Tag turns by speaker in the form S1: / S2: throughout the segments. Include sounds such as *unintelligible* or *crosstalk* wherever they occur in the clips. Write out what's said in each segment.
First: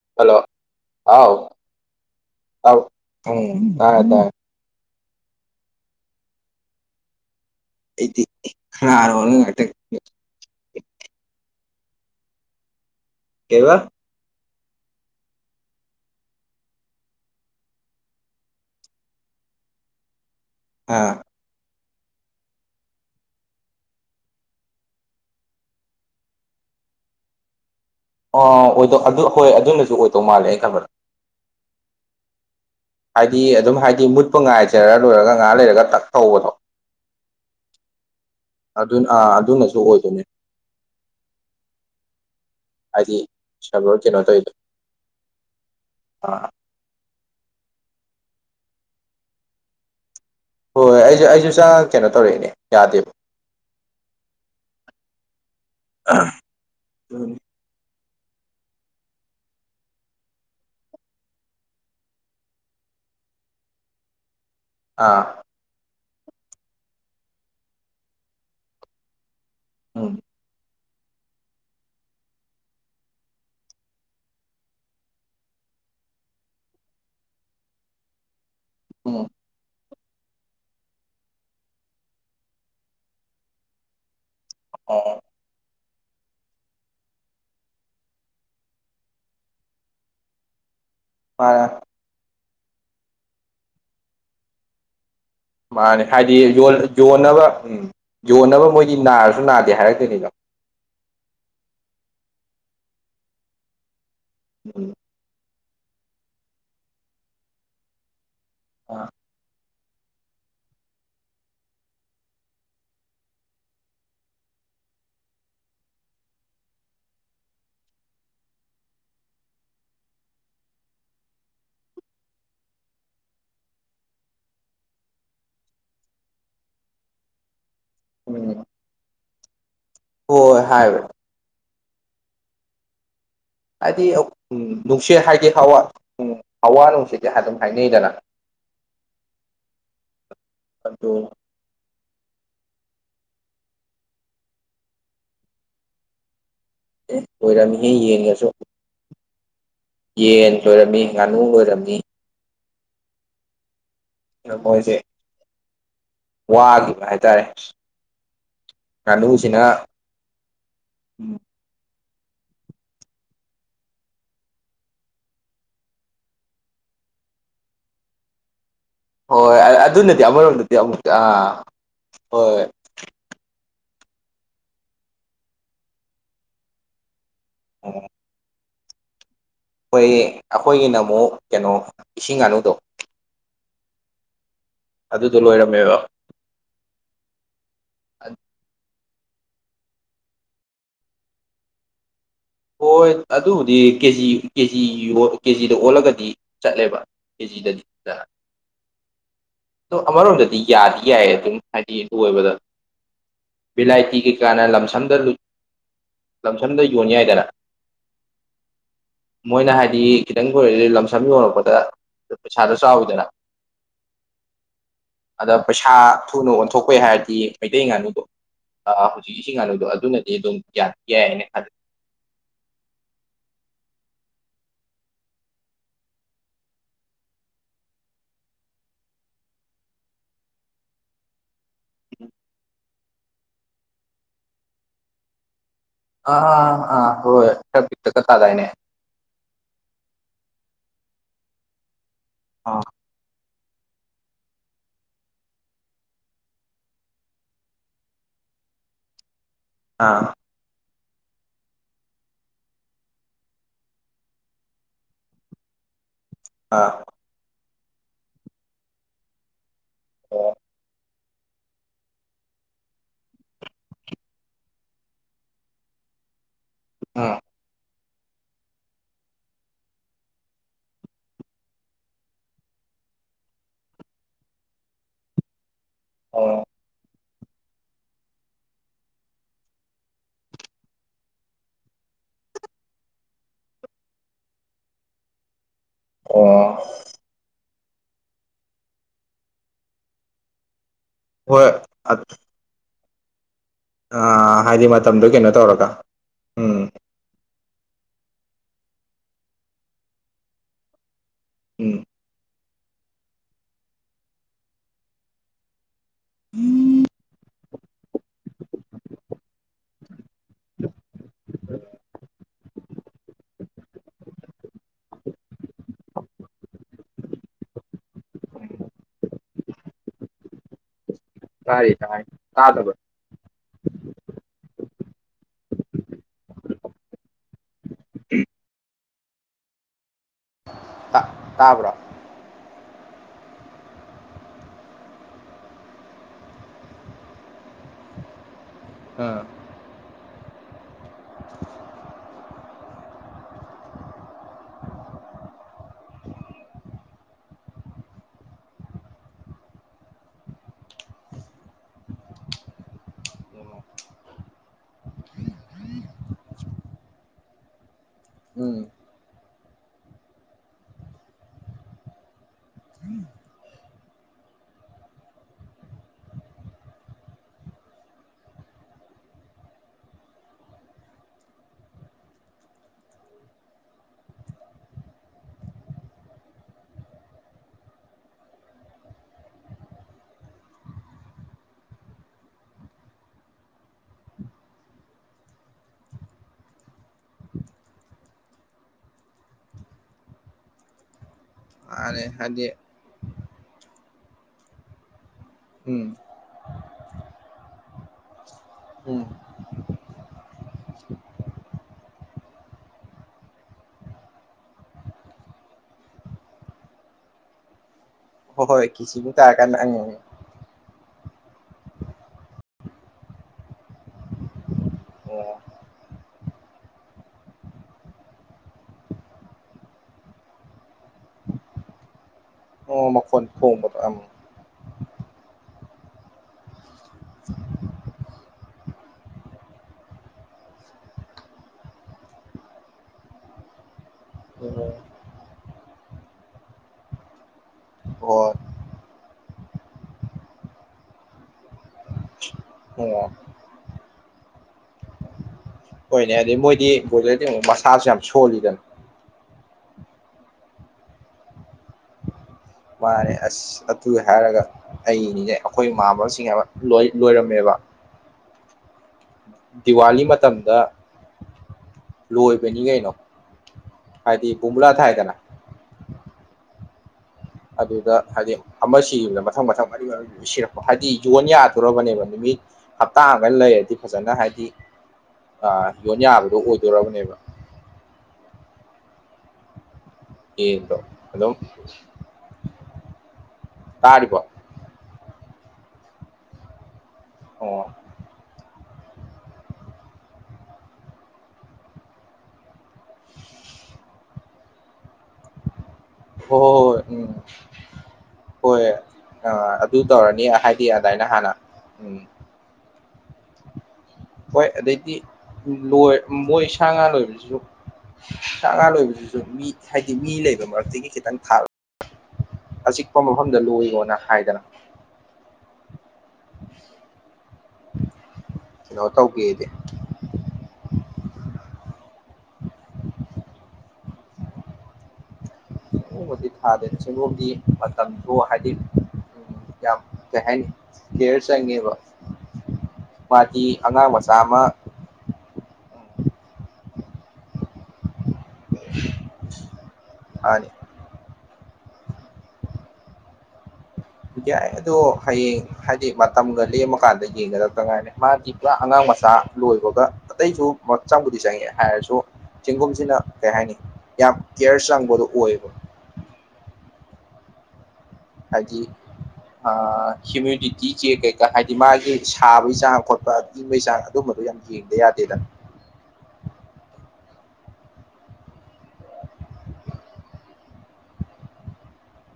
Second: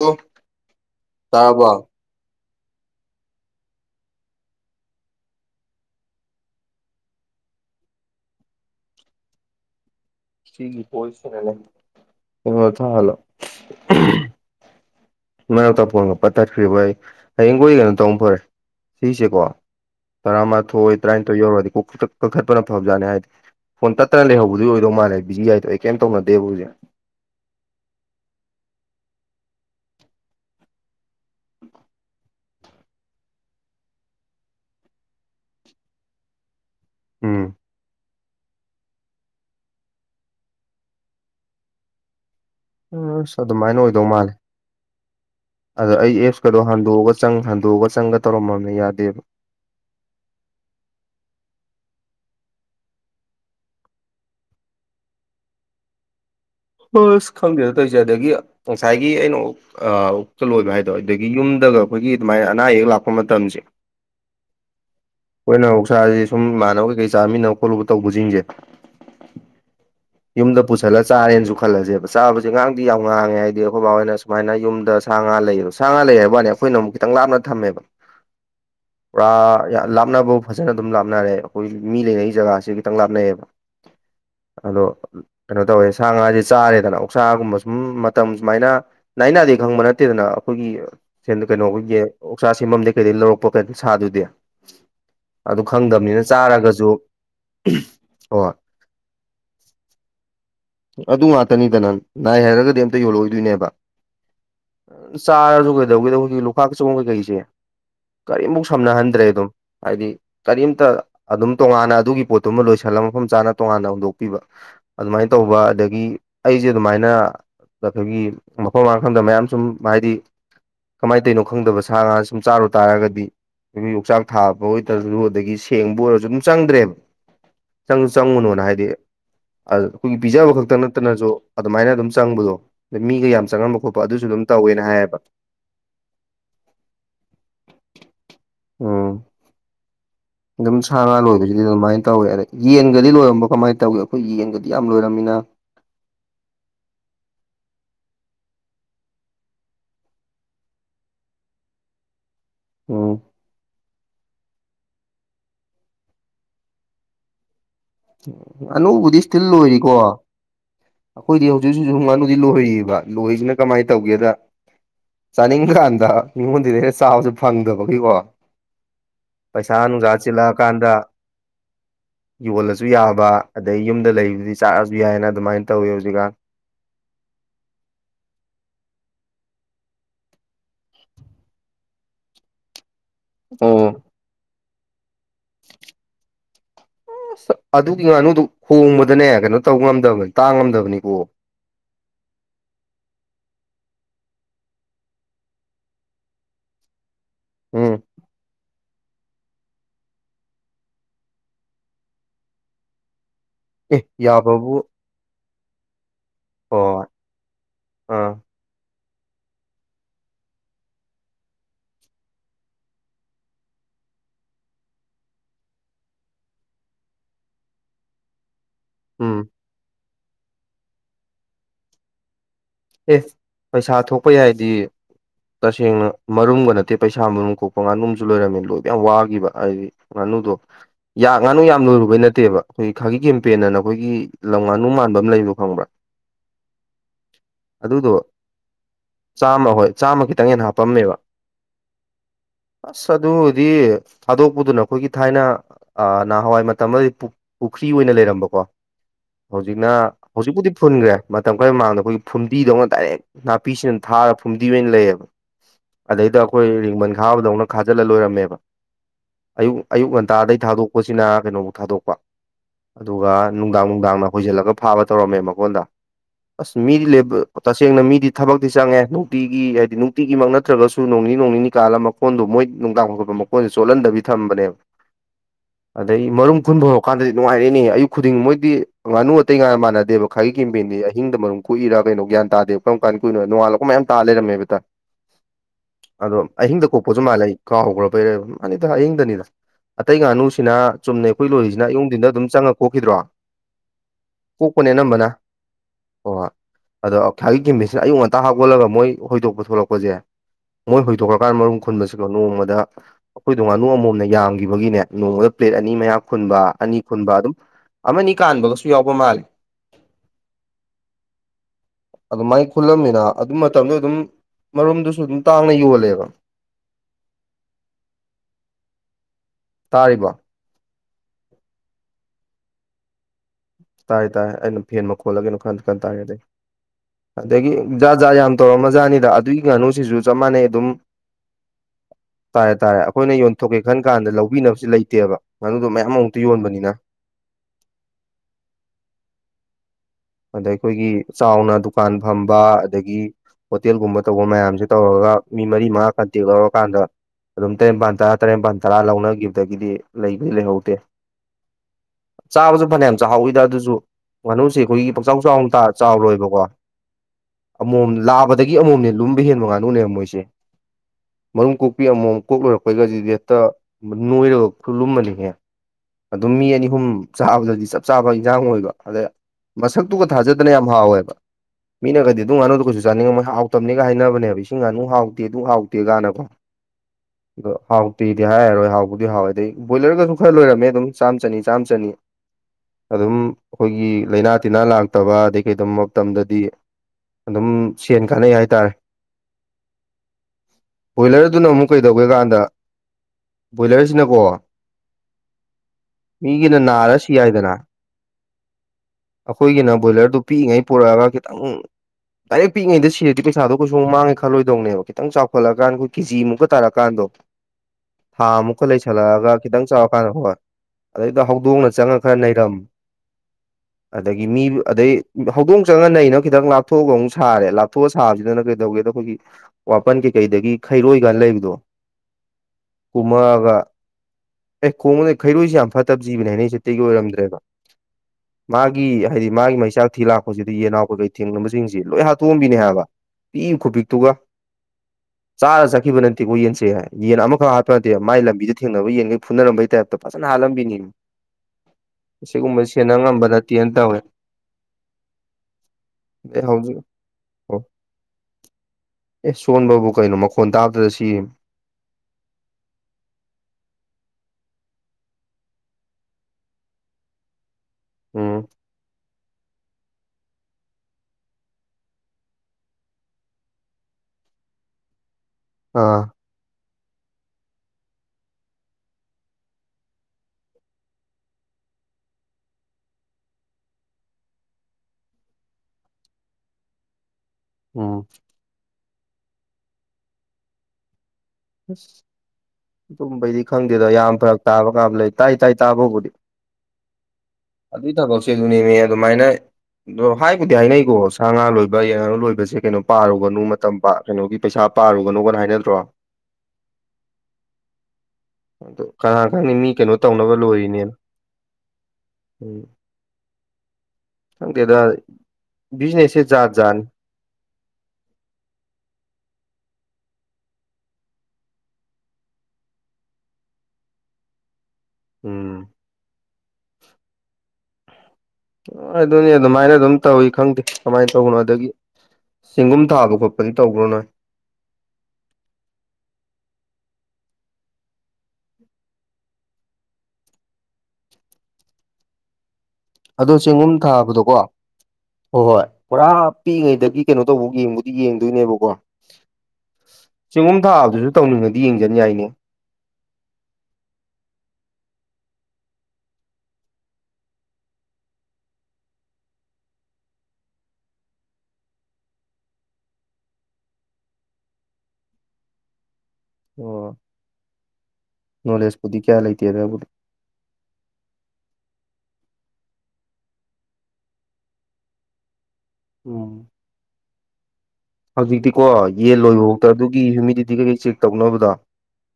S1: ꯑꯣ
S2: ꯍꯜꯂꯣ
S1: ꯇꯥꯔꯕꯣ
S2: ꯍꯥꯎꯥꯎ ꯎꯝ ꯇ ꯑꯩꯗꯤ ꯀꯅꯥꯔꯣꯅ ꯉꯥꯛꯇ
S1: ꯁꯤꯣꯏꯁꯤꯃꯊ ꯍꯜꯂꯣ
S2: ꯀꯕ
S1: ꯎꯝ ꯃꯣꯛꯛꯇ ꯐꯣꯟ ꯀꯛꯄ ꯇꯠꯈ꯭ꯔꯤꯕ ꯑꯩ ꯍꯌꯦꯡ ꯀꯣꯏꯏꯒꯩꯅꯣ ꯇꯧ ꯐꯔꯦ ꯁꯤꯁꯦꯀꯣ ꯇꯔꯝꯃꯠ ꯑꯊꯣꯏ
S2: ꯑꯥ
S1: ꯇꯔꯥꯅꯤꯊꯣꯏ ꯌꯧꯔꯨꯔꯗꯤ ꯀꯣꯛ ꯀꯛꯊꯠꯄꯅ ꯐꯕꯖꯥꯅꯦ ꯍꯥꯏꯗꯤ ꯐꯣꯟ ꯇꯠꯇꯅ ꯂꯩꯍꯧꯕꯗꯨꯗꯤ ꯑꯣꯏꯗꯧ ꯃꯥꯜꯂꯦ ꯕꯤꯖꯤ ꯌꯥ ꯍꯥꯏꯗꯣ ꯑꯩ ꯀꯩꯝ ꯇꯧꯅꯗꯦꯕ ꯍꯧꯖꯤꯦ
S2: ꯑ ꯑꯣꯏꯗ ꯑꯗꯨ ꯍꯣꯏ ꯑꯗꯨꯅꯁꯨ ꯑꯣꯏꯗꯧ ꯃꯥꯜꯂꯦ ꯑ ꯈꯟꯕꯗ ꯍꯥꯏꯗꯤ ꯑꯗꯨꯝ ꯍꯥꯏꯗꯤ ꯃꯨꯠꯄ ꯉꯥꯏꯖꯔ ꯂꯣꯏꯔꯒ ꯉꯥ ꯂꯩꯔꯒ ꯇꯛ ꯊꯧꯕꯗꯣ
S1: ꯎꯝ
S2: ꯑꯗꯨ ꯑꯗꯨꯅꯁꯨ ꯑꯣꯏꯗꯣꯏꯅꯦ ꯍꯥꯏꯗꯤ
S1: ꯑꯁ ꯑꯗꯨꯃꯥꯏꯅ
S2: ꯁꯔꯚꯔ
S1: ꯑꯣꯏꯗꯧ
S2: ꯀꯩꯅꯣ
S1: ꯃꯥꯜꯂꯦ
S2: ꯇꯧꯔꯤꯗꯣ
S1: ꯑꯗ ꯑꯩ
S2: ꯑꯥ
S1: ꯑꯦꯞꯁꯀꯗꯣ ꯍꯥꯡꯗꯣꯛꯑꯒ ꯆꯪ ꯍꯟꯗꯣꯛꯑꯒ ꯆꯪꯒ ꯇꯧꯔꯝꯝꯕꯅ ꯌꯥꯗꯦꯕ
S2: ꯍꯣꯏ ꯍꯣꯏ ꯑꯩꯁꯨꯦ ꯑꯩꯁꯨ ꯆ ꯀꯩꯅꯣ ꯇꯧꯔꯛꯑꯦꯅꯦ ꯌꯥꯗꯦꯕ
S1: ꯑꯣꯏꯁ ꯈꯪꯗꯦꯗ ꯇꯧꯔꯤꯁꯦ ꯑꯗꯒꯤ ꯉꯁꯥꯏꯒꯤ ꯑꯩꯅ ꯑ ꯆ ꯂꯣꯏꯕ ꯍꯥꯏꯗꯣ ꯑꯗꯒꯤ ꯌꯨꯝꯗꯒ ꯑꯩꯈꯣꯏꯒꯤ ꯑꯗꯨꯃꯥꯏꯅ ꯑꯅꯥ ꯑꯌꯦꯛ ꯂꯥꯛꯄ ꯃꯇꯝꯁꯦ *unintelligible*
S2: ꯑꯥ
S1: ꯑꯩꯈꯣꯏꯅ ꯍꯧꯧꯁꯁꯤ ꯁꯨꯝ ꯏꯃꯥꯟꯅꯕ ꯀꯩꯀꯩ ꯆꯥꯃꯤꯟꯅꯕ ꯈꯣꯠꯂꯨꯕ ꯇꯧꯕꯁꯤꯡꯁꯦ
S2: ꯎꯝ
S1: ꯌꯨꯝꯗ ꯄꯨꯁꯂ ꯆꯥꯔꯦꯟ ꯆ ꯈꯜꯂꯁꯦꯕ ꯆꯥꯕꯁꯦ ꯉꯥꯡꯗꯤ ꯌꯥꯝ ꯉꯥꯡꯉꯦ ꯍꯥꯏꯗꯤ ꯑꯩꯈꯣꯏ ꯕꯥ ꯍꯣꯏꯅ ꯁꯨꯃꯥꯏꯅ ꯌꯨꯝꯗ ꯁꯥ ꯉꯥ ꯂꯩꯌꯦꯣ ꯁꯥ ꯉꯥ ꯂꯩꯔ ꯍꯥꯏꯕ ꯋꯥꯅꯤ ꯑꯩꯈꯣꯏꯅ ꯑꯃꯨꯛ ꯈꯤꯇꯪ ꯂꯥꯞꯅ ꯊꯝꯃꯦꯕ
S2: ꯎꯝ
S1: ꯄꯨꯔꯥ ꯂꯥꯞꯅꯕꯥꯎ ꯐꯖꯅ ꯑꯗꯨꯝ ꯂꯥꯞꯅꯔꯦ ꯑꯩꯈꯣꯏ ꯃꯤ ꯂꯩꯅꯔꯤ ꯖꯒꯥꯁꯦ ꯈꯤꯇꯪ ꯂꯥꯞꯅꯩꯌꯦꯕ ꯑꯗꯣ
S2: ꯑꯣ
S1: ꯀꯩꯅꯣ ꯇꯧꯋꯦ ꯁꯥ ꯉꯥꯁꯦ ꯆꯥꯔꯦꯗꯅ ꯑꯣꯛꯁꯥꯒꯨꯝꯕ ꯁꯨꯝ ꯃꯇꯝ ꯁꯨꯃꯥꯏꯅ ꯂꯅꯥꯏꯅꯥꯗꯤ ꯈꯪꯕ ꯅꯠꯇꯦꯗꯅ ꯑꯩꯈꯣꯏꯒꯤ
S2: ꯃꯥꯅꯦ
S1: ꯀꯩꯅꯣꯒꯤ ꯑꯣꯛꯆꯥ ꯁꯦꯝꯃꯝꯗꯒꯤꯩ ꯀꯩꯗꯩ ꯂꯧꯔꯛꯄ ꯀ ꯁꯥꯗꯨꯗꯤ ꯑꯗꯨ
S2: ꯃꯥꯅꯦ
S1: ꯈꯪꯗꯕꯅꯤꯅ
S2: ꯍꯥꯏꯗꯤ
S1: ꯆꯥꯔꯒꯁꯨ
S2: ꯌꯣꯟꯅꯕ ꯎꯝ
S1: ꯍꯣꯏ
S2: ꯌꯣꯟꯅꯕ ꯃꯣꯏꯗꯤ ꯅꯥꯔꯁꯨ ꯅꯥꯗꯦ ꯍꯥꯏꯔꯛꯇꯣꯏꯅꯤꯗꯣ
S1: ꯑꯗꯨ ꯉꯥꯛꯇꯅꯤꯗ ꯅ ꯅꯥꯏ ꯍꯥꯏꯔꯒꯗꯤ ꯑꯝꯇ ꯌꯣꯜꯂꯛꯑꯣꯏꯗꯣꯏꯅꯦꯕ
S2: ꯎꯝ
S1: ꯆꯥꯔꯁꯨ ꯀꯩꯗꯧꯒꯦꯗ ꯍꯧꯖꯤꯛ ꯂꯣꯛꯈꯥꯛ ꯆꯆꯕ ꯀꯩꯀꯩꯁꯦ ꯀꯔꯤꯃꯨꯛ
S2: ꯑꯥ
S1: ꯁꯝꯅꯍꯟꯗ꯭ꯔꯦ ꯑꯗꯨꯝ ꯍꯥꯏꯗꯤ ꯀꯔꯤꯝꯇ ꯑꯗꯨꯝ ꯇꯣꯉꯥꯟꯅ ꯑꯗꯨꯒꯤ ꯄꯣꯠꯇꯨꯃ ꯂꯣꯏꯁꯤꯜꯂꯒ ꯃꯐꯝ ꯆꯥꯅ ꯇꯣꯉꯥꯟꯅ ꯍꯨꯟꯗꯣꯛꯄꯤꯕ ꯑꯗꯨꯃꯥꯏꯅ ꯇꯧꯕ ꯑꯗꯒꯤ ꯑꯒꯤ ꯑꯩꯁꯦ ꯑꯗꯨꯃꯥꯏꯅ ꯑꯩꯈꯣꯏꯒꯤ ꯃꯐꯝ ꯃꯥꯡꯈꯟꯗ ꯃꯌꯥꯝ ꯁꯨꯝ ꯍꯥꯏꯗꯤ ꯀꯃꯥꯏꯅ ꯇꯧꯅꯣ ꯈꯪꯗꯕ ꯁꯥ ꯉꯥ ꯁꯨꯝ ꯆꯥꯔꯨ ꯇꯥꯔꯒꯗꯤ ꯑꯩꯈꯣꯏ ꯌꯣꯡꯆꯥꯛ ꯊꯥꯕ ꯑꯣꯏꯇꯔꯁꯨ ꯑꯗꯒꯤ ꯁꯦꯡꯕ ꯑꯣꯏꯔꯁꯨ ꯑꯗꯨꯝ ꯆꯪꯗ꯭ꯔꯦꯕ ꯆꯪꯁꯨ
S2: ꯎꯝ
S1: ꯆꯪꯉꯨꯅꯣꯅ ꯍꯥꯏꯗꯤ ꯑ ꯑꯩꯈꯣꯏꯒꯤ ꯄꯤꯖꯕ
S2: ꯍꯣꯏ
S1: ꯈꯛ
S2: ꯍꯥꯏꯕ
S1: ꯑꯗꯨꯃꯥꯏꯅ ꯑꯗꯨꯝ ꯆꯪꯕꯗꯣ ꯑꯗ ꯃꯤꯒ ꯌꯥꯝ ꯆꯪꯉꯝꯕ ꯈꯣꯠꯄ
S2: ꯍꯥꯏꯗꯤ
S1: ꯑꯗꯨꯁꯨ ꯑꯗꯨꯝ
S2: ꯎꯝ
S1: ꯇꯧꯋꯦꯅ ꯍꯥꯏꯌꯦꯕ
S2: ꯅꯨꯡꯁꯤꯠ ꯍꯥꯏꯗꯤ ꯍꯋꯥ ꯎꯝ ꯍꯋꯥ ꯅꯨꯡꯁꯤꯠ ꯑꯗꯨꯝ ꯍꯥꯏꯅꯩꯗꯅ
S1: ꯎꯝ ꯑꯗꯨꯝ ꯁꯥꯡꯉ
S2: ꯑꯗꯨ
S1: ꯂꯣꯏꯗꯣꯏ ꯑꯗꯨꯃꯥꯏꯅ ꯇꯧꯋꯦ ꯑꯗ ꯌꯦꯟꯒꯗꯤ ꯂꯣꯏꯔꯝꯕ ꯀꯃꯥꯏꯅ ꯇꯧꯒꯦ ꯑꯩꯈꯣꯏ ꯌꯦꯟꯒꯗꯤ ꯌꯥꯝ ꯂꯣꯏꯔꯝꯃꯤꯅ
S2: ꯑꯦ ꯑꯣꯏꯣꯏꯔꯝꯃꯤꯍꯦ ꯌꯦꯡꯉꯁꯨ ꯌꯦꯟ ꯂꯣꯏꯔꯝꯃꯤ ꯉꯥꯅꯨ ꯂꯣꯏꯔꯝꯃꯤ
S1: ꯎꯝ
S2: ꯃꯣꯏꯁꯦ ꯋꯥꯈꯤꯕ ꯍꯥꯏꯇꯥꯔꯦ
S1: ꯑꯅꯧꯕꯗꯤ ꯏꯁꯇꯤꯜ
S2: ꯉꯥꯅꯨꯁꯤꯅ
S1: ꯂꯣꯏꯔꯤꯀꯣ ꯑꯩꯈꯣꯏꯗꯤ ꯍꯧꯖꯤꯛ ꯍꯧꯖꯤꯛꯁꯤꯁꯨ ꯍꯨ ꯉꯥꯅꯨꯗꯤ ꯂꯣꯏꯔꯤꯑꯕ ꯂꯣꯏꯒꯅ ꯀꯃꯥꯏꯅ ꯇꯧꯒꯦꯗ ꯆꯥꯅꯤꯡꯕ ꯀꯥꯟꯗ ꯃꯤꯉꯣꯟꯗꯤꯗ ꯍꯦꯟꯅ ꯆꯥꯕꯁꯨꯦ ꯐꯪꯗꯕꯒꯤꯀꯣ
S2: ꯍꯣꯏ
S1: ꯄꯩꯁꯥ ꯅꯨꯡꯁꯥ
S2: ꯑꯗꯨꯅꯗꯤ ꯑꯃꯔꯣꯝꯗꯗꯤ
S1: ꯆꯤꯜꯂꯛꯑꯀꯥꯟꯗ
S2: ꯑꯃꯨꯛ ꯑꯥ ꯍꯣꯏ
S1: ꯌꯣꯜꯂꯁꯤ ꯁꯨ ꯌꯥꯕ ꯑꯗꯩ ꯌꯨꯝꯗ ꯂꯩꯕꯗꯤ ꯆꯥꯔꯁꯨ ꯌꯥꯏꯅ ꯑꯗꯨꯃꯥꯏꯅ ꯇꯧꯋꯤ ꯍꯧꯖꯤꯛꯀꯥꯟ
S2: ꯑꯣ ꯑꯩꯈꯣꯏ ꯑꯩꯈꯣꯏꯒꯤꯅ ꯑꯃꯨꯛ ꯀꯩꯅꯣ ꯏꯁꯤꯡ ꯉꯥꯅꯨꯗꯣ
S1: ꯑꯣ
S2: ꯑꯗꯨꯗꯣ ꯂꯣꯏꯔꯝꯃꯦꯕ
S1: ꯑꯁ ꯑꯗꯨꯒꯤ ꯉꯥꯅꯨꯗꯨ ꯍꯣꯡꯕꯗꯅꯦ ꯀꯩꯅꯣ ꯇꯧꯕ ꯉꯝꯗꯕꯅꯤ ꯇꯥꯡ ꯉꯝꯗꯕꯅꯤꯀꯣ
S2: ꯍꯣꯏ ꯑꯗꯨꯕꯨꯗꯤ ꯀꯦꯖꯤ ꯀꯦꯖꯤ ꯀꯦꯖꯤꯗ ꯑꯣꯜꯂꯒꯗꯤ ꯆꯠꯂꯦꯕ ꯀꯦꯖꯤꯗ
S1: ꯎꯝ
S2: ꯑꯗꯣ ꯑꯃꯔꯣꯝꯗꯗꯤ ꯌꯥꯗꯤ ꯌꯥꯏꯌꯦ ꯑꯗꯨꯝ ꯍꯥꯏꯗꯤ ꯂꯣꯏꯕꯗ
S1: ꯑꯦ
S2: ꯚꯤꯂꯥꯏꯇꯤ ꯀꯩꯀꯥꯅ
S1: ꯌꯥꯕꯕꯨ
S2: ꯂꯝꯁꯝꯗ ꯂꯝꯁꯝꯗ
S1: ꯍꯣꯏ
S2: ꯌꯣꯟ ꯌꯥꯏꯗꯅ
S1: ꯑꯥ
S2: ꯃꯣꯏꯅ ꯍꯥꯏꯗꯤ ꯈꯤꯇꯪ ꯀꯣꯏꯔꯛ ꯂꯝꯁꯝ ꯌꯣꯉꯛꯄꯗ ꯄꯩꯁꯥꯗꯣ ꯆꯥꯎꯋꯤꯗꯅ ꯑꯗ ꯄꯩꯁꯥ ꯊꯨꯅ ꯑꯣꯟꯊꯣꯛꯄꯩ ꯍꯥꯏꯔꯗꯤ ꯃꯩꯇꯩ ꯉꯥꯅꯨꯗꯣ ꯑ ꯍꯧꯖꯤꯛ
S1: ꯎꯝ
S2: ꯏꯁꯤꯡ ꯉꯥꯅꯨꯗꯣ ꯑꯗꯨꯅꯗꯤ ꯑꯗꯨꯝ ꯌꯥ ꯌꯥꯏꯅꯦ
S1: ꯑꯦ ꯄꯩꯁꯥ ꯊꯣꯛꯄ ꯌꯥꯏꯗꯤ ꯇꯁꯦꯡꯅ ꯃꯔꯨꯝꯒ ꯅꯠꯇꯦ ꯄꯩꯁꯥ ꯃꯔꯨꯝ ꯀꯣꯛꯄ ꯉꯥꯅꯝꯁꯨ ꯂꯩꯣꯏꯔꯝꯃꯦ ꯂꯣꯏꯅ ꯌꯥꯝ ꯋꯥꯈꯤꯕ ꯍꯥꯏꯗꯤ ꯉꯅꯨꯗꯣ ꯌꯥ ꯉꯥꯅꯨ ꯌꯥꯝ ꯂꯣꯏꯔꯨꯕꯩ ꯅꯠꯇꯦꯕ ꯑꯩꯈꯣꯏ ꯈꯥꯒꯤ ꯀꯦꯝꯄꯦꯅ ꯑꯩꯈꯣꯏꯒꯤ ꯂꯝ ꯉꯥꯅꯨ ꯃꯥꯟꯕ ꯑꯃ ꯂꯩꯕ ꯈꯪꯕ꯭ꯔꯥ
S2: ꯑ ꯑꯥ ꯑꯥ ꯍꯣꯏ ꯈꯔ
S1: ꯑꯗꯨꯗꯣ
S2: ꯄꯤꯛꯇꯛꯀ ꯇꯥꯗꯥꯏꯅꯦ
S1: ꯆꯥꯝꯃ ꯍꯣꯏ ꯆꯥꯝꯃ ꯈꯤꯇꯪ ꯍꯦꯟꯅ ꯍꯥꯞꯄꯝꯃꯦꯕ
S2: ꯑ
S1: ꯑꯁ ꯑꯗꯨꯗꯤ ꯊꯥꯗꯣꯛꯄꯗꯨꯅ ꯑꯩꯈꯣꯏꯒꯤ ꯊꯥꯏꯅ ꯑ ꯅꯍꯥꯟꯋꯥꯏ ꯃꯇꯝꯗꯗꯤ ꯄꯨꯈ꯭ꯔꯤ ꯑꯣꯏꯅ ꯂꯩꯔꯝꯕꯀꯣ ꯍꯧꯖꯤꯛꯅ
S2: ꯑꯥ
S1: ꯍꯧꯖꯤꯛꯄꯨꯗꯤ ꯐꯨꯟꯈ꯭ꯔꯦ ꯃꯇꯝ ꯈꯔ ꯃꯥꯡꯗ ꯑꯩꯈꯣꯏ ꯐꯇꯤꯗꯧꯅ ꯗꯥꯏꯔꯦꯛ ꯅꯥꯄꯤꯁꯤꯅ ꯊꯥꯔ ꯐꯨꯝꯗꯤ ꯑꯣꯏꯅ ꯂꯩꯌꯦꯕ ꯑꯗꯩꯗ ꯑꯩꯈꯣꯏ
S2: ꯑꯥ
S1: ꯊꯥꯕꯗꯧꯅ ꯈꯥꯖꯤꯜꯂ ꯂꯣꯏꯔꯝꯃꯦꯕ ꯑꯌꯨꯛ ꯑꯌꯨꯛ
S2: ꯑꯣ
S1: ꯉꯟꯇꯥꯗꯩ ꯊꯥꯗꯣꯛꯄꯁꯤꯅ ꯀꯩꯅꯣꯕꯨꯧ ꯊꯥꯗꯣꯛꯄ ꯑꯗꯨꯒ ꯅꯨꯡꯗꯥꯡ ꯅꯨꯡꯗꯥꯡꯅ ꯍꯣꯏꯖꯤꯜꯂꯒ ꯐꯥꯕ ꯇꯧꯔꯝꯃꯦ ꯃꯉꯣꯟꯗ ꯑꯁ ꯃꯤꯗꯤ ꯂ
S2: ꯎꯝ
S1: ꯑꯣ ꯇꯁꯦꯡꯅ ꯃꯤꯗꯤ ꯊꯕꯛꯇꯤ ꯆꯪꯉꯦ ꯅꯨꯡꯇꯤꯒꯤ ꯍꯥꯏꯗꯤ ꯅꯨꯡꯇꯤꯒꯤꯃꯛ ꯅꯠꯇ꯭ꯔꯒꯁꯨ ꯅꯣꯡ ꯅꯤ ꯅꯣꯡ ꯅꯤꯅꯤ ꯀꯥꯜꯂꯝꯃ ꯃꯈꯣꯟꯗꯣ ꯃꯣꯏ ꯅꯨꯡꯗꯥꯡ ꯈꯠꯄ ꯃꯈꯣꯟꯁ ꯆꯣꯠꯍꯟꯗꯕꯤ ꯊꯝꯕꯅꯦꯕ ꯑꯗꯩ
S2: ꯑꯣ
S1: ꯃꯔꯨꯝ ꯈꯨꯟꯕ ꯍꯧꯔꯛꯀꯥꯟꯗꯗꯤ ꯅꯨꯡꯉꯥꯏꯔꯦꯅꯦ ꯑꯌꯛꯗꯤꯡ ꯃꯣꯏꯗꯤ ꯉꯥꯅꯨ ꯑꯇꯩ ꯉꯥ ꯃꯥꯟꯅꯗꯦꯕ ꯈꯥꯏꯔꯒꯤ ꯀꯦꯝꯄꯦꯟꯗꯤ ꯑꯍꯤꯡꯗ ꯃꯔ ꯀꯣꯛꯏ ꯀꯩꯅꯣ ꯒ꯭ꯌꯥꯟ ꯇꯗꯦ ꯀꯔꯝ ꯀꯥꯟ ꯀꯨꯏꯅꯣ ꯅꯣꯉꯥꯜꯂꯄ ꯃꯌꯥꯝ ꯇꯥ ꯂꯩꯔꯝꯃꯦꯕꯇ ꯑꯗꯣ
S2: ꯑꯣ
S1: ꯑꯍꯤꯡꯗ ꯀꯣꯛ ꯄꯣꯁꯨ ꯃꯥꯜꯂꯦ ꯀꯥꯎ ꯍꯧꯈ꯭ꯔꯕꯩꯔ ꯃꯥꯅꯤꯗ ꯍꯌꯦꯡꯗꯅꯤꯗ ꯑꯇꯩ ꯉꯥꯅꯨꯁꯤꯅ ꯆꯨꯝꯅ ꯑꯩꯈꯣꯏ
S2: ꯍꯣꯏ
S1: ꯂꯣꯏꯔꯤꯁꯤꯅ ꯑꯌꯨꯡꯊꯤꯟꯗ ꯑꯗꯨꯝ ꯆꯪꯉ ꯀꯣꯛꯈꯤꯗ꯭ꯔꯣ
S2: ꯑ ꯍꯥꯏꯗꯤ ꯃꯇꯝꯗꯨꯣ ꯀꯩꯅꯣ ꯇꯧꯔꯒ
S1: ꯍ ꯍꯣꯏ
S2: ꯎꯝ
S1: ꯑꯗꯣ ꯈꯒꯤ ꯀꯤꯝꯃꯦꯠꯁꯤꯅ ꯑꯌꯨꯛ ꯉꯟꯇꯥ ꯍꯥꯞꯒꯠꯂꯒ ꯃꯣꯏ ꯍꯣꯏꯗꯣꯛꯄ ꯊꯣꯛꯂꯛꯄꯁꯦ ꯃꯣꯏ ꯍꯣꯏꯗꯣꯛꯈ꯭ꯔꯀꯥꯟꯗ ꯃꯔꯨꯝ
S2: ꯎꯝ
S1: ꯈꯨꯟꯕꯁꯤꯀꯣ ꯅꯣꯡꯃꯗ ꯑꯩꯈꯣꯏꯗꯣ ꯉꯥꯅꯨ ꯑꯃꯃꯝꯅ ꯌꯥꯝꯈꯤꯕꯒꯤꯅꯦ ꯅꯣꯡꯃꯗ ꯄ꯭ꯂꯦꯠ ꯑꯅꯤ ꯃꯌꯥ ꯈꯨꯟꯕ ꯑꯅꯤ ꯈꯨꯟꯕ ꯑꯗꯨꯝ ꯑꯃꯅꯤ ꯀꯥꯟꯕꯒꯁꯨ ꯌꯥꯎꯕ ꯃꯥꯜꯂꯦ ꯑꯗꯨꯃꯥꯏꯅ ꯈꯨꯜꯂꯝꯃꯤꯅ ꯑꯗꯨ ꯃꯇꯝꯗꯣ ꯑꯗꯨꯝ ꯃꯔꯨꯝꯗꯨꯁꯨ ꯑꯗꯨꯝ ꯇꯥꯡꯅ ꯌꯣꯜꯂꯦꯕ ꯇꯥꯔꯤꯕ
S2: ꯁꯔꯤ ꯇꯥꯏ ꯀꯥ ꯇꯕ
S1: ꯇꯥꯏ ꯇꯥꯏ ꯑꯩꯅ ꯐꯦꯟ ꯃꯈ ꯈꯣꯠꯂꯒꯦꯅꯣ ꯈꯟꯁꯨ ꯈꯟ ꯇꯥꯏꯔꯦꯗꯗꯤ ꯑꯗꯒꯤ ꯖꯥꯠ ꯖꯥꯠ ꯌꯥꯝ ꯇꯧꯔꯝꯕꯖꯥꯠꯅꯤꯗ ꯑꯗꯨꯒꯤ ꯉꯥꯅꯨꯁꯤꯁꯨ ꯆꯞ ꯃꯥꯟꯅꯩ ꯑꯗꯨꯝ
S2: ꯇꯥꯕ꯭ꯔꯣ
S1: ꯇꯥꯔꯦ ꯇꯥꯔꯦ ꯑꯩꯈꯣꯏꯅ ꯌꯣꯟꯊꯣꯛꯀꯦ ꯈꯟ ꯀꯥꯟꯗ ꯂꯧꯕꯤꯅꯕꯁꯨ ꯂꯩꯇꯦꯕ ꯃꯗꯣ ꯃꯌꯥꯝ ꯑꯃꯨꯛꯇ ꯌꯣꯟꯕꯅꯤꯅ
S2: ꯑꯝ
S1: ꯑꯗ ꯑꯩꯈꯣꯏꯒꯤ ꯆꯥꯎꯅ ꯗꯨꯀꯥꯟ ꯐꯝꯕ ꯑꯗꯒꯤ ꯍꯣꯇꯦꯜꯒꯨꯝꯕ ꯇꯧꯕ ꯃꯌꯥꯝꯁꯦ ꯇꯧꯔꯒ ꯃꯤ ꯃꯔꯤ ꯃꯉꯥ ꯀꯟꯇꯦꯛ ꯂꯧꯔꯀꯥꯟꯗ ꯑꯗꯨꯝ ꯇꯔꯦꯅꯤꯄꯥꯥꯟ ꯇꯔꯥ ꯇꯔꯦꯠꯅꯤꯄꯥꯜ ꯇꯔꯥ ꯂꯧꯅꯈꯤꯕꯗꯒꯤꯗꯤ ꯂꯩꯕꯨꯗꯤ ꯂꯩꯍꯧꯗꯦ ꯆꯥꯕꯁꯨ ꯐꯅꯌꯥꯝ ꯆꯥꯍꯧꯋꯤꯗ ꯑꯗꯨꯁꯨ ꯉꯥꯅꯨꯁꯤ ꯑꯩꯈꯣꯏꯒꯤ ꯄꯥꯛꯆꯥꯎ ꯆꯥꯎꯅ ꯇ ꯆꯥꯎꯔꯣꯏꯕꯀꯣ ꯑꯃꯣꯝ ꯂꯥꯛꯕꯗꯒꯤ
S2: ꯎꯝ
S1: ꯑꯃꯣꯝꯅꯦ ꯂꯨꯝꯕ ꯍꯦꯟꯕ ꯉꯥꯅꯨꯅꯦꯕ ꯃꯣꯏꯁꯦ ꯃꯔꯨꯝ ꯀꯣꯛꯄꯤ ꯑꯃꯨꯃꯝ ꯀꯣꯛ ꯂꯣꯏꯔꯛꯄꯩꯒꯁꯤꯗꯤ ꯍꯦꯛꯇ ꯅꯣꯏꯔꯒ ꯈꯨꯠ ꯂꯨꯝꯃꯅꯤꯉꯦ ꯑꯗꯨꯝ ꯃꯤ ꯑꯅꯤ ꯑꯍꯨꯝ ꯆꯥꯕꯗꯗꯤ ꯆꯞ ꯆꯥꯕ ꯏꯟꯖꯥꯡ ꯑꯣꯏꯕ ꯑꯗ ꯃꯁꯛꯇꯨꯒ ꯊꯥꯖꯗꯅ ꯌꯥꯝ ꯍꯥꯎꯋꯦꯕ ꯃꯤꯅꯒꯩꯗꯤ ꯑꯗꯨꯝ ꯉꯥꯅꯨꯗ ꯀꯩꯁꯨ ꯆꯥꯅꯤꯡꯉ ꯃꯣꯏ ꯍꯥꯎꯇꯕꯅꯤꯒ ꯍꯥꯏꯅꯕꯅꯦꯕ ꯏꯁꯤꯡ ꯉꯥꯅꯨ ꯍꯥꯎꯗꯦ ꯑꯗꯨꯝ ꯍꯥꯎꯇꯦ ꯀꯥꯏꯅꯀꯣ ꯑꯗꯣ ꯍꯥꯎꯇꯤꯗꯤ ꯍꯥꯏꯔꯔꯣꯏ ꯍꯥꯎꯕꯕꯨꯗꯤ ꯍꯥꯎꯋꯦ ꯑꯗꯩ ꯕꯣꯏꯂꯔꯒꯁꯨ ꯈꯔ ꯂꯣꯏꯔꯝꯃꯦ ꯑꯗꯨꯝ ꯆꯥꯝ ꯆꯅꯤ ꯆꯥꯝ ꯆꯅꯤ ꯑꯗꯨꯝ ꯑꯩꯈꯣꯏꯒꯤ ꯂꯩꯥꯏꯅꯥ ꯇꯤꯟꯅꯥ ꯂꯥꯛꯇꯕ ꯑꯗꯩ ꯀꯩꯗꯧ ꯃꯇꯝꯗꯗꯤ ꯑꯗꯨꯝ ꯁꯦꯟ ꯀꯥꯟꯅꯩ ꯍꯥꯏꯇꯥꯔꯦ ꯕꯣꯏꯂꯔꯗꯨꯅ ꯑꯃꯨꯛ
S2: ꯃꯥꯅꯦ
S1: ꯀꯩꯗꯧꯒꯦ ꯀꯥꯟꯗ
S2: ꯍꯥꯏꯗꯤ
S1: ꯕꯣꯏꯂꯔꯁꯤꯅꯀꯣ
S2: ꯎꯝ
S1: ꯃꯤꯒꯤꯅ ꯅꯥꯔꯁꯨ ꯌꯥꯏꯗꯅ
S2: ꯎꯝ
S1: ꯑꯩꯈꯣꯏꯒꯤꯅ ꯕꯣꯏꯂꯔꯗꯨ ꯄꯤꯛꯏꯉꯩ ꯄꯨꯔꯛꯑꯒ ꯈꯤꯇꯪ ꯗꯥꯏꯦꯛ ꯄꯤꯛꯏꯉꯩꯗ ꯁꯤꯔꯗꯤ ꯄꯩꯁꯥꯣ ꯀꯩꯁꯨ ꯃꯥꯡꯦ ꯈꯜꯂꯣꯏꯗꯧꯅꯦꯕ ꯈꯤꯇꯪ ꯆꯥꯎꯈꯠꯂꯑꯀꯥꯟ ꯑꯩꯈ ꯀꯦꯖꯤꯃꯨꯛ ꯇꯥꯔꯀꯥꯟꯗꯣ ꯊꯥ
S2: ꯍꯣꯏ
S1: ꯑꯃꯨꯛꯀ
S2: ꯍꯣꯏ ꯀꯤꯁꯤꯕꯨ
S1: ꯂꯩꯁꯜꯂꯛꯑꯒ
S2: ꯇꯥꯔꯀꯥꯟꯗ
S1: ꯈꯤꯇꯪ
S2: ꯑꯪ
S1: ꯆꯥꯎꯔꯀꯥꯟꯗ ꯍꯣ ꯑꯗꯩꯗ ꯍꯧꯗꯣꯡꯅ ꯆꯪꯉ ꯈꯔ ꯅꯩꯔꯝ ꯑꯗꯒꯤ ꯃꯤ ꯑꯗꯩ ꯍꯧꯗꯣꯡ ꯆꯪꯍꯟꯅ ꯑꯩꯅꯣ ꯈꯤꯇꯪ ꯂꯥꯞꯊꯣꯛꯑꯒ ꯑꯃꯨꯛ ꯁꯥꯔꯦ ꯂꯥꯞꯊꯣꯛꯑ ꯁꯥꯕꯁꯤꯗꯅ ꯀꯩꯗꯧꯒꯦꯗ ꯑꯩꯈꯣꯏꯒꯤ ꯋꯥꯄꯟ ꯀꯩꯀꯩꯗꯒꯤ ꯈꯩꯔꯣꯏ ꯀꯥꯟꯅ ꯂꯩꯕꯗꯣ
S2: ꯑꯣ ꯃꯈꯣꯟ
S1: ꯀꯨꯃꯒ
S2: ꯈꯣꯡꯕꯗꯣ ꯑꯪ
S1: ꯑꯦ ꯀꯨꯝꯃꯅꯤ ꯈꯩꯔꯨꯁꯤ ꯌꯥꯝ ꯐꯠꯇꯕ ꯖꯤꯕꯅꯦ ꯍꯥꯏꯅꯩꯁꯦꯇꯩꯒꯤ ꯑꯣꯏꯔꯝꯗ꯭ꯔꯦꯕ ꯃꯥꯒꯤ ꯍꯥꯏꯗꯤ ꯃꯥꯒꯤ ꯃꯩꯆꯥꯛ ꯊꯤ ꯂꯥꯛꯄꯁꯤꯗ ꯌꯦꯟꯅꯥꯎ ꯀꯩꯀꯩ ꯊꯦꯡꯅꯕꯁꯤꯡꯁꯤ ꯂꯣꯏ ꯍꯥꯠꯇꯣꯛꯑꯝꯕꯤꯅꯦ ꯍꯥꯏꯕ ꯃꯤ ꯈꯨ ꯄꯤꯛꯇꯨꯒ ꯆꯥꯔ ꯆꯠꯈꯤꯕ ꯅꯠꯇꯦꯀꯣ ꯌꯦꯟꯁꯦ ꯌꯦꯟ ꯑꯃꯈꯛ ꯍꯥꯞꯄ ꯅꯠꯇꯦ ꯃꯥꯏ
S2: ꯍꯣꯏ
S1: ꯂꯝꯕꯤꯗ ꯊꯦꯡꯅꯕ ꯌꯦꯟꯒꯩ ꯐꯨꯅꯔꯝꯕꯒꯤ ꯇꯥꯏꯞꯇ ꯐꯖꯅ ꯍꯥꯜꯂꯝꯕꯤꯅꯤ ꯑꯁꯤꯒꯨꯝꯕ ꯁꯦꯟꯅ
S2: ꯑꯣ
S1: ꯉꯝꯕ ꯅꯠꯇꯦꯅ ꯇꯧꯋꯦ
S2: ꯍꯣꯏꯅꯦ ꯑꯗꯨꯗꯩ
S1: ꯑꯦ
S2: ꯃꯣꯏꯗꯤ
S1: ꯍꯧꯖꯤꯛ
S2: ꯗꯗꯤ
S1: ꯑꯣ
S2: ꯃꯁꯥꯁꯨ ꯌꯥꯝ ꯁꯣꯜꯂꯤꯗꯅ
S1: ꯑꯦ ꯁꯣꯟꯕꯕꯨ ꯀꯩꯅꯣ ꯃꯈꯣꯟ ꯇꯥꯕꯗꯗ ꯁꯤ
S2: ꯃꯥꯅꯦ ꯑꯁ ꯑꯗꯨ ꯍꯥꯏꯔꯒ ꯑꯩꯅꯤꯅꯦ ꯑꯩꯈꯣꯏ ꯏꯃꯥꯅꯕꯁꯤꯡ ꯍꯥꯏꯕ ꯂꯣꯏꯔꯝꯃꯦꯕ
S1: ꯎꯝ
S2: ꯗꯤꯋꯥꯂꯤ ꯃꯇꯝꯗ ꯂꯣꯏꯕꯅꯤ ꯀꯩꯅꯣ ꯍꯥꯏꯗꯤ ꯕꯨꯝꯕꯂꯥ ꯊꯥꯏꯗꯅ
S1: ꯑꯥ
S2: ꯑꯗꯨꯗ ꯍꯥꯏꯗꯤ ꯑꯃ ꯁꯤꯕꯗ ꯃꯊꯪ ꯃꯊꯪ ꯋꯥꯔꯤ ꯁꯤꯔꯛꯄ ꯍꯥꯏꯗꯤ ꯌꯣꯟ ꯌꯥꯗꯣꯔꯕꯅꯦꯕ ꯅꯨꯃꯤꯠ ꯍꯞꯇꯥꯒ ꯂꯩꯔꯗꯤ ꯐꯖꯅ ꯍꯥꯏꯗꯤ ꯑ ꯌꯣꯟ ꯌꯥꯕꯗꯣ ꯑꯣꯏꯗꯣꯔꯔꯕꯅꯦꯕ
S1: ꯎ
S2: ꯌꯦꯗꯣ ꯑꯗꯨꯝ
S1: ꯑꯁ ꯑꯗꯨꯝꯕꯩꯗꯤ ꯈꯪꯗꯦꯗ ꯌꯥꯝ
S2: ꯇꯥꯔꯤꯕꯣ
S1: ꯐꯔꯛ ꯇꯥꯕꯒ ꯂꯩ ꯇꯥꯏ ꯇꯥꯏ ꯇꯥꯕꯕꯨꯗꯤ
S2: ꯑꯣ
S1: ꯑꯗꯨꯏ ꯊꯧꯕꯛꯁꯦ ꯑꯗꯨꯅꯦꯅꯦ ꯑꯗꯨꯃꯥꯏꯅ ꯑꯗꯣ ꯍꯥꯏꯕꯨꯗꯤ ꯍꯥꯏꯅꯩꯀꯣ ꯁꯥ ꯉꯥ ꯂꯣꯏꯕ ꯌꯦꯟ ꯉꯥꯅꯨ ꯂꯣꯏꯕꯁꯦ ꯀꯩꯅꯣ ꯄꯥꯔꯨꯕꯅꯨ ꯃꯇꯝ ꯄꯥ ꯀꯩꯅꯣꯒꯤ ꯄꯩꯁꯥ ꯄꯥꯔꯨꯒꯅꯣꯒꯅ ꯍꯥꯏꯅꯗ꯭ꯔꯣ
S2: ꯍꯣ ꯍꯣ ꯍꯣ ꯍꯣꯏ ꯎꯝ ꯍꯣꯏ
S1: ꯑꯗꯣ ꯀꯅꯥ
S2: ꯑ
S1: ꯈꯪꯅꯤ ꯃꯤ
S2: ꯑꯗꯨ
S1: ꯀꯩꯅꯣ
S2: ꯇꯧꯔꯅꯤ
S1: ꯇꯧꯅꯕ
S2: ꯍꯥꯏꯗꯤ
S1: ꯂꯣꯏꯔꯤꯅꯦꯅ
S2: ꯑꯗꯥꯏꯅ ꯍꯥꯟꯅ ꯎꯝ
S1: ꯎꯝ
S2: ꯍꯣꯏ
S1: ꯈꯪꯗꯦꯗ
S2: ꯑꯗꯩꯗꯤ ꯂꯣꯏ
S1: ꯕꯤꯖꯤꯅꯦꯁꯁꯦ
S2: ꯃꯣꯏ
S1: ꯖꯥꯠ
S2: ꯁꯥ
S1: ꯖꯥꯠꯅꯤ
S2: ꯉꯥ ꯂꯣꯏꯕꯁꯤꯁꯨ ꯆ ꯉꯥ ꯂꯣꯏꯕꯁꯤꯁꯨ ꯃꯤ ꯍꯥꯏꯗꯤ ꯃꯤ ꯂꯩꯕ ꯃꯔꯛꯇꯒꯤ ꯈꯤꯇꯪ ꯊꯥꯔ ꯑꯆꯤꯛꯄ ꯃꯐꯝꯗ ꯂꯣꯏꯔꯣꯅ ꯍꯥꯏꯗꯅ
S1: ꯎꯝ
S2: *unintelligible* ꯀꯩꯅꯣ
S1: ꯍꯣꯏ ꯑꯗꯨꯅꯤ
S2: ꯇꯧꯒꯦꯗꯤ
S1: ꯑꯗꯨꯃꯥꯏꯅ ꯑꯗꯨꯝ ꯇꯧꯏ ꯈꯪꯗꯦ ꯀꯃꯥꯏꯅ ꯇꯧꯕꯅꯣ ꯑꯗꯒꯤ ꯆꯦꯡꯒꯨꯝ ꯊꯥꯕ ꯈꯣꯠꯄꯗꯤ ꯇꯧꯕ꯭ꯔꯣ ꯅꯣꯏ
S2: ꯆꯦꯡꯒꯨꯝꯒꯗꯤ ꯊꯥꯗꯦꯗ ꯆꯦꯡꯒꯨꯝꯗꯤ ꯃꯇꯝꯁꯨ ꯍꯥꯏꯗꯤ ꯌꯥꯝ ꯀꯩ ꯍꯥꯏꯅꯤ ꯀꯤꯌꯔ ꯆꯪꯉꯦꯕ
S1: ꯑꯗꯣ
S2: ꯃꯥꯗꯤ
S1: ꯆꯦꯡꯒꯨꯝ
S2: ꯑꯉꯥꯡ ꯃꯆꯥ
S1: ꯊꯥꯕꯗꯣꯀꯣ
S2: ꯑꯃ
S1: ꯍꯣꯏ ꯍꯣꯏ ꯄꯨꯔꯥ ꯄꯤꯛꯉꯩꯗꯒꯤ ꯀꯩꯅꯣ ꯇꯧꯕꯧ ꯌꯦꯡꯕꯨꯗꯤ ꯌꯦꯡꯗꯣꯏꯅꯦꯕ ꯀꯣ ꯆꯦꯡꯒꯨꯝ ꯊꯥꯕꯗꯨꯁꯨ ꯇꯧꯅꯤꯡꯉꯗꯤ ꯌꯦꯡꯖꯟ ꯌꯥꯏꯅꯦ
S2: ꯌꯥꯏ ꯑꯗꯣ ꯍꯌꯦꯡ ꯍꯥꯏꯗꯤ ꯃꯇꯝꯒ ꯂꯦꯝꯃꯀꯥꯟꯗ ꯌꯦꯡꯒꯗꯕꯇ ꯉꯥꯏꯔꯦ ꯃꯥꯗꯤ ꯄꯨꯔꯥ ꯑꯉꯥꯡ ꯃꯆꯥ ꯂꯣꯏꯕꯒ ꯑꯇꯩꯁꯨ ꯃ ꯆꯪꯕꯨꯗꯤ ꯆꯪꯉꯦ ꯍꯥꯏꯔꯁꯨ ꯆꯦꯡꯒꯨꯝꯁꯤꯅ ꯀꯩ ꯍꯥꯏꯅꯤ ꯌꯥꯝ ꯀꯤꯌꯔ ꯆꯪꯕꯗꯨ ꯑꯣꯏꯌꯦꯕ
S1: ꯑꯣ
S2: ꯍꯥꯏꯗꯤ
S1: ꯅꯣꯂꯦꯖꯄꯨꯗꯤ ꯀꯌꯥ
S2: ꯊꯥ
S1: ꯂꯩꯇꯦꯗꯕꯨꯗꯤ
S2: ꯍꯤꯌꯨꯃꯤꯗꯤꯇꯤ ꯆꯦꯛ ꯀꯩꯀꯥ ꯍꯥꯏꯗꯤ ꯃꯥꯒꯤ ꯁꯥꯕꯩ ꯆꯥꯡ ꯈꯣꯠꯄ ꯏꯪꯕꯩ ꯆꯥꯡ ꯑꯗꯨꯝꯕꯗꯣ ꯌꯥꯝ ꯌꯦꯡꯗ ꯌꯥꯗꯦꯗ
S1: ꯎꯝ ꯍꯧꯖꯤꯛꯇꯤꯀꯣ ꯌꯦꯟ ꯂꯣꯏꯕꯕꯧꯗ ꯑꯗꯨꯒꯤ ꯍ꯭ꯌꯨꯃꯤꯗꯤꯇꯤ ꯀꯩꯀꯩ ꯆꯦꯛ ꯇꯧꯅꯕꯗ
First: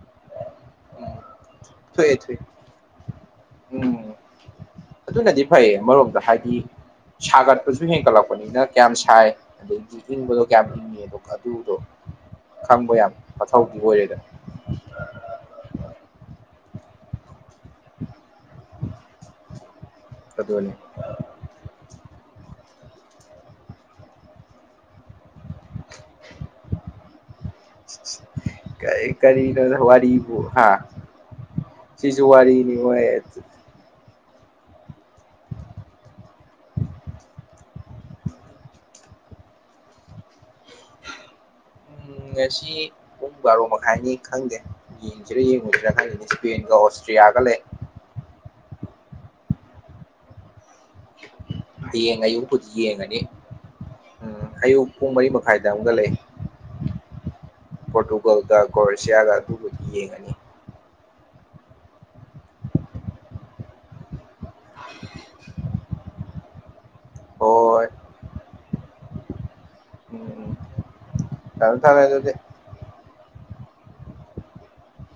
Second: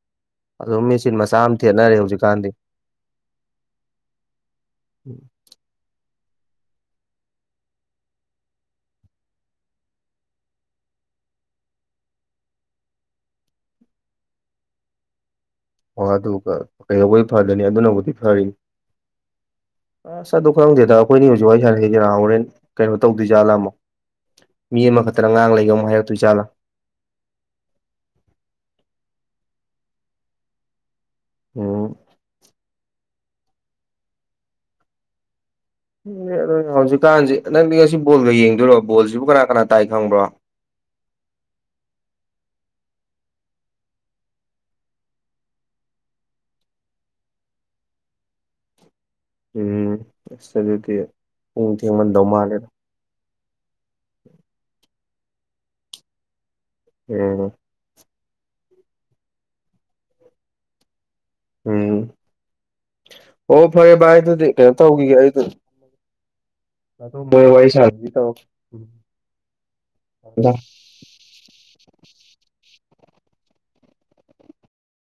S1: *inaudible* ꯑꯗꯨꯝ ꯃꯦꯆꯤꯟ
S2: ꯎꯝ
S1: ꯃꯆꯥ ꯑꯃ ꯊꯦꯠꯅꯔꯦ
S2: ꯊꯣꯛꯑꯦ ꯊꯣꯛꯑꯦ
S1: ꯍꯧꯖꯤꯛꯀꯥꯟꯗꯤ
S2: ꯐꯩ ꯑꯃꯔꯣꯝꯗ ꯍꯥꯏꯗꯤ ꯁꯥꯒꯠꯄꯁꯨ ꯍꯦꯟꯒꯠꯂꯛꯄꯅꯤꯅ ꯀꯌꯥꯝ ꯁꯥꯏ ꯑꯗꯒꯤ ꯏꯪꯕꯗꯣ ꯀꯌꯥꯝ ꯏꯪꯉꯤ ꯌꯦꯟꯗꯣ ꯀ ꯑꯗꯨꯗꯣ ꯈꯪꯕ ꯌꯥꯝ ꯃꯊꯧꯗꯤ ꯑꯣꯏꯔꯦꯗꯅ
S1: ꯑꯣ ꯍꯣꯏ ꯑꯗꯨꯒ ꯀꯩꯅꯣꯕꯨꯗꯤ ꯐꯗꯣꯏꯅꯤ ꯑꯗꯨꯅꯕꯨꯗꯤ ꯐꯔꯤꯅꯤ ꯑꯁ ꯑꯗꯨ
S2: ꯑꯗꯨꯅꯤ
S1: ꯈꯪꯗꯦꯗ ꯑꯩꯈꯣꯏꯅꯤ ꯍꯧꯖꯤꯛ ꯋꯥꯔꯤ ꯁꯥꯥꯟꯅꯩꯁꯦ ꯅꯥ ꯍꯣꯔꯦꯟ ꯀꯩꯅꯣ ꯇꯧꯗꯣꯏꯖꯥꯠꯂꯥ ꯑꯃꯣꯛ ꯃꯤ ꯑꯃꯈꯛꯇꯅ ꯉꯥꯡ ꯂꯩꯒ ꯃꯨꯛ ꯍꯥꯏꯔꯛꯇꯣꯏ ꯖꯥꯠꯂꯥ
S2: ꯀꯩ ꯀꯔꯤꯅꯣꯗ ꯋꯥꯔꯤꯕꯨ ꯍꯥ
S1: ꯎꯝ
S2: ꯁꯤꯖꯨ ꯋꯥꯔꯤꯅꯤ ꯍꯣꯏ
S1: *unintelligible* ꯍꯧꯖꯤꯛꯀꯥꯟꯖꯤ ꯅꯪꯗꯤ ꯉꯁꯤ ꯕꯣꯜꯒ ꯌꯦꯡꯗꯣꯏꯔꯣ ꯕꯣꯜꯖꯤꯕꯨ ꯀꯅꯥ ꯀꯅꯥ ꯇꯥꯏ ꯈꯪꯕ꯭ꯔꯣ
S2: ꯎꯝ ꯉꯁꯤ ꯄꯨꯡ ꯕꯥꯔꯣ ꯃꯈꯥꯏꯅꯤ ꯈꯪꯗꯦ ꯌꯦꯡꯁꯤꯔꯥ ꯌꯦꯡꯉꯣꯏꯁꯤꯔꯥ ꯈꯜꯂꯤꯅꯤ ꯏꯁꯄꯦꯟꯒ ꯑꯣꯁꯇ꯭ꯔꯤꯌꯥꯒ ꯂꯩ
S1: ꯎꯝ ꯑꯁ ꯑꯗꯨꯗꯤ ꯄꯨꯡ
S2: ꯍꯌꯦꯡ
S1: ꯊꯦꯡꯃꯟꯗꯧ
S2: ꯑꯌꯨꯛꯄꯨꯗꯤ
S1: ꯃꯥꯜꯂꯦꯗ
S2: ꯌꯦꯉꯅꯤ ꯎꯝ ꯑꯌꯨꯛ ꯄꯨꯡ ꯃꯔꯤ ꯃꯈꯥꯏꯗ ꯑꯃꯒ ꯂꯩ
S1: ꯎꯝ
S2: ꯄꯣꯔꯇꯨꯒꯜꯒ ꯀꯣꯔꯁꯤꯌꯥꯒ ꯑꯗꯨꯕꯨꯗꯤ ꯌꯦꯡꯉꯅꯤ
S1: ꯎꯝ ꯑꯣ ꯐꯔꯦ ꯚꯥꯏ ꯑꯗꯨꯗꯤ ꯀꯩꯅꯣ ꯇꯧꯈꯤꯒꯦ ꯑꯩ
S2: ꯍꯣꯏ
S1: *unintelligible*
S2: ꯎꯝ ꯊꯝꯃꯦ ꯊꯝꯃꯦ ꯑꯗꯨꯗꯤ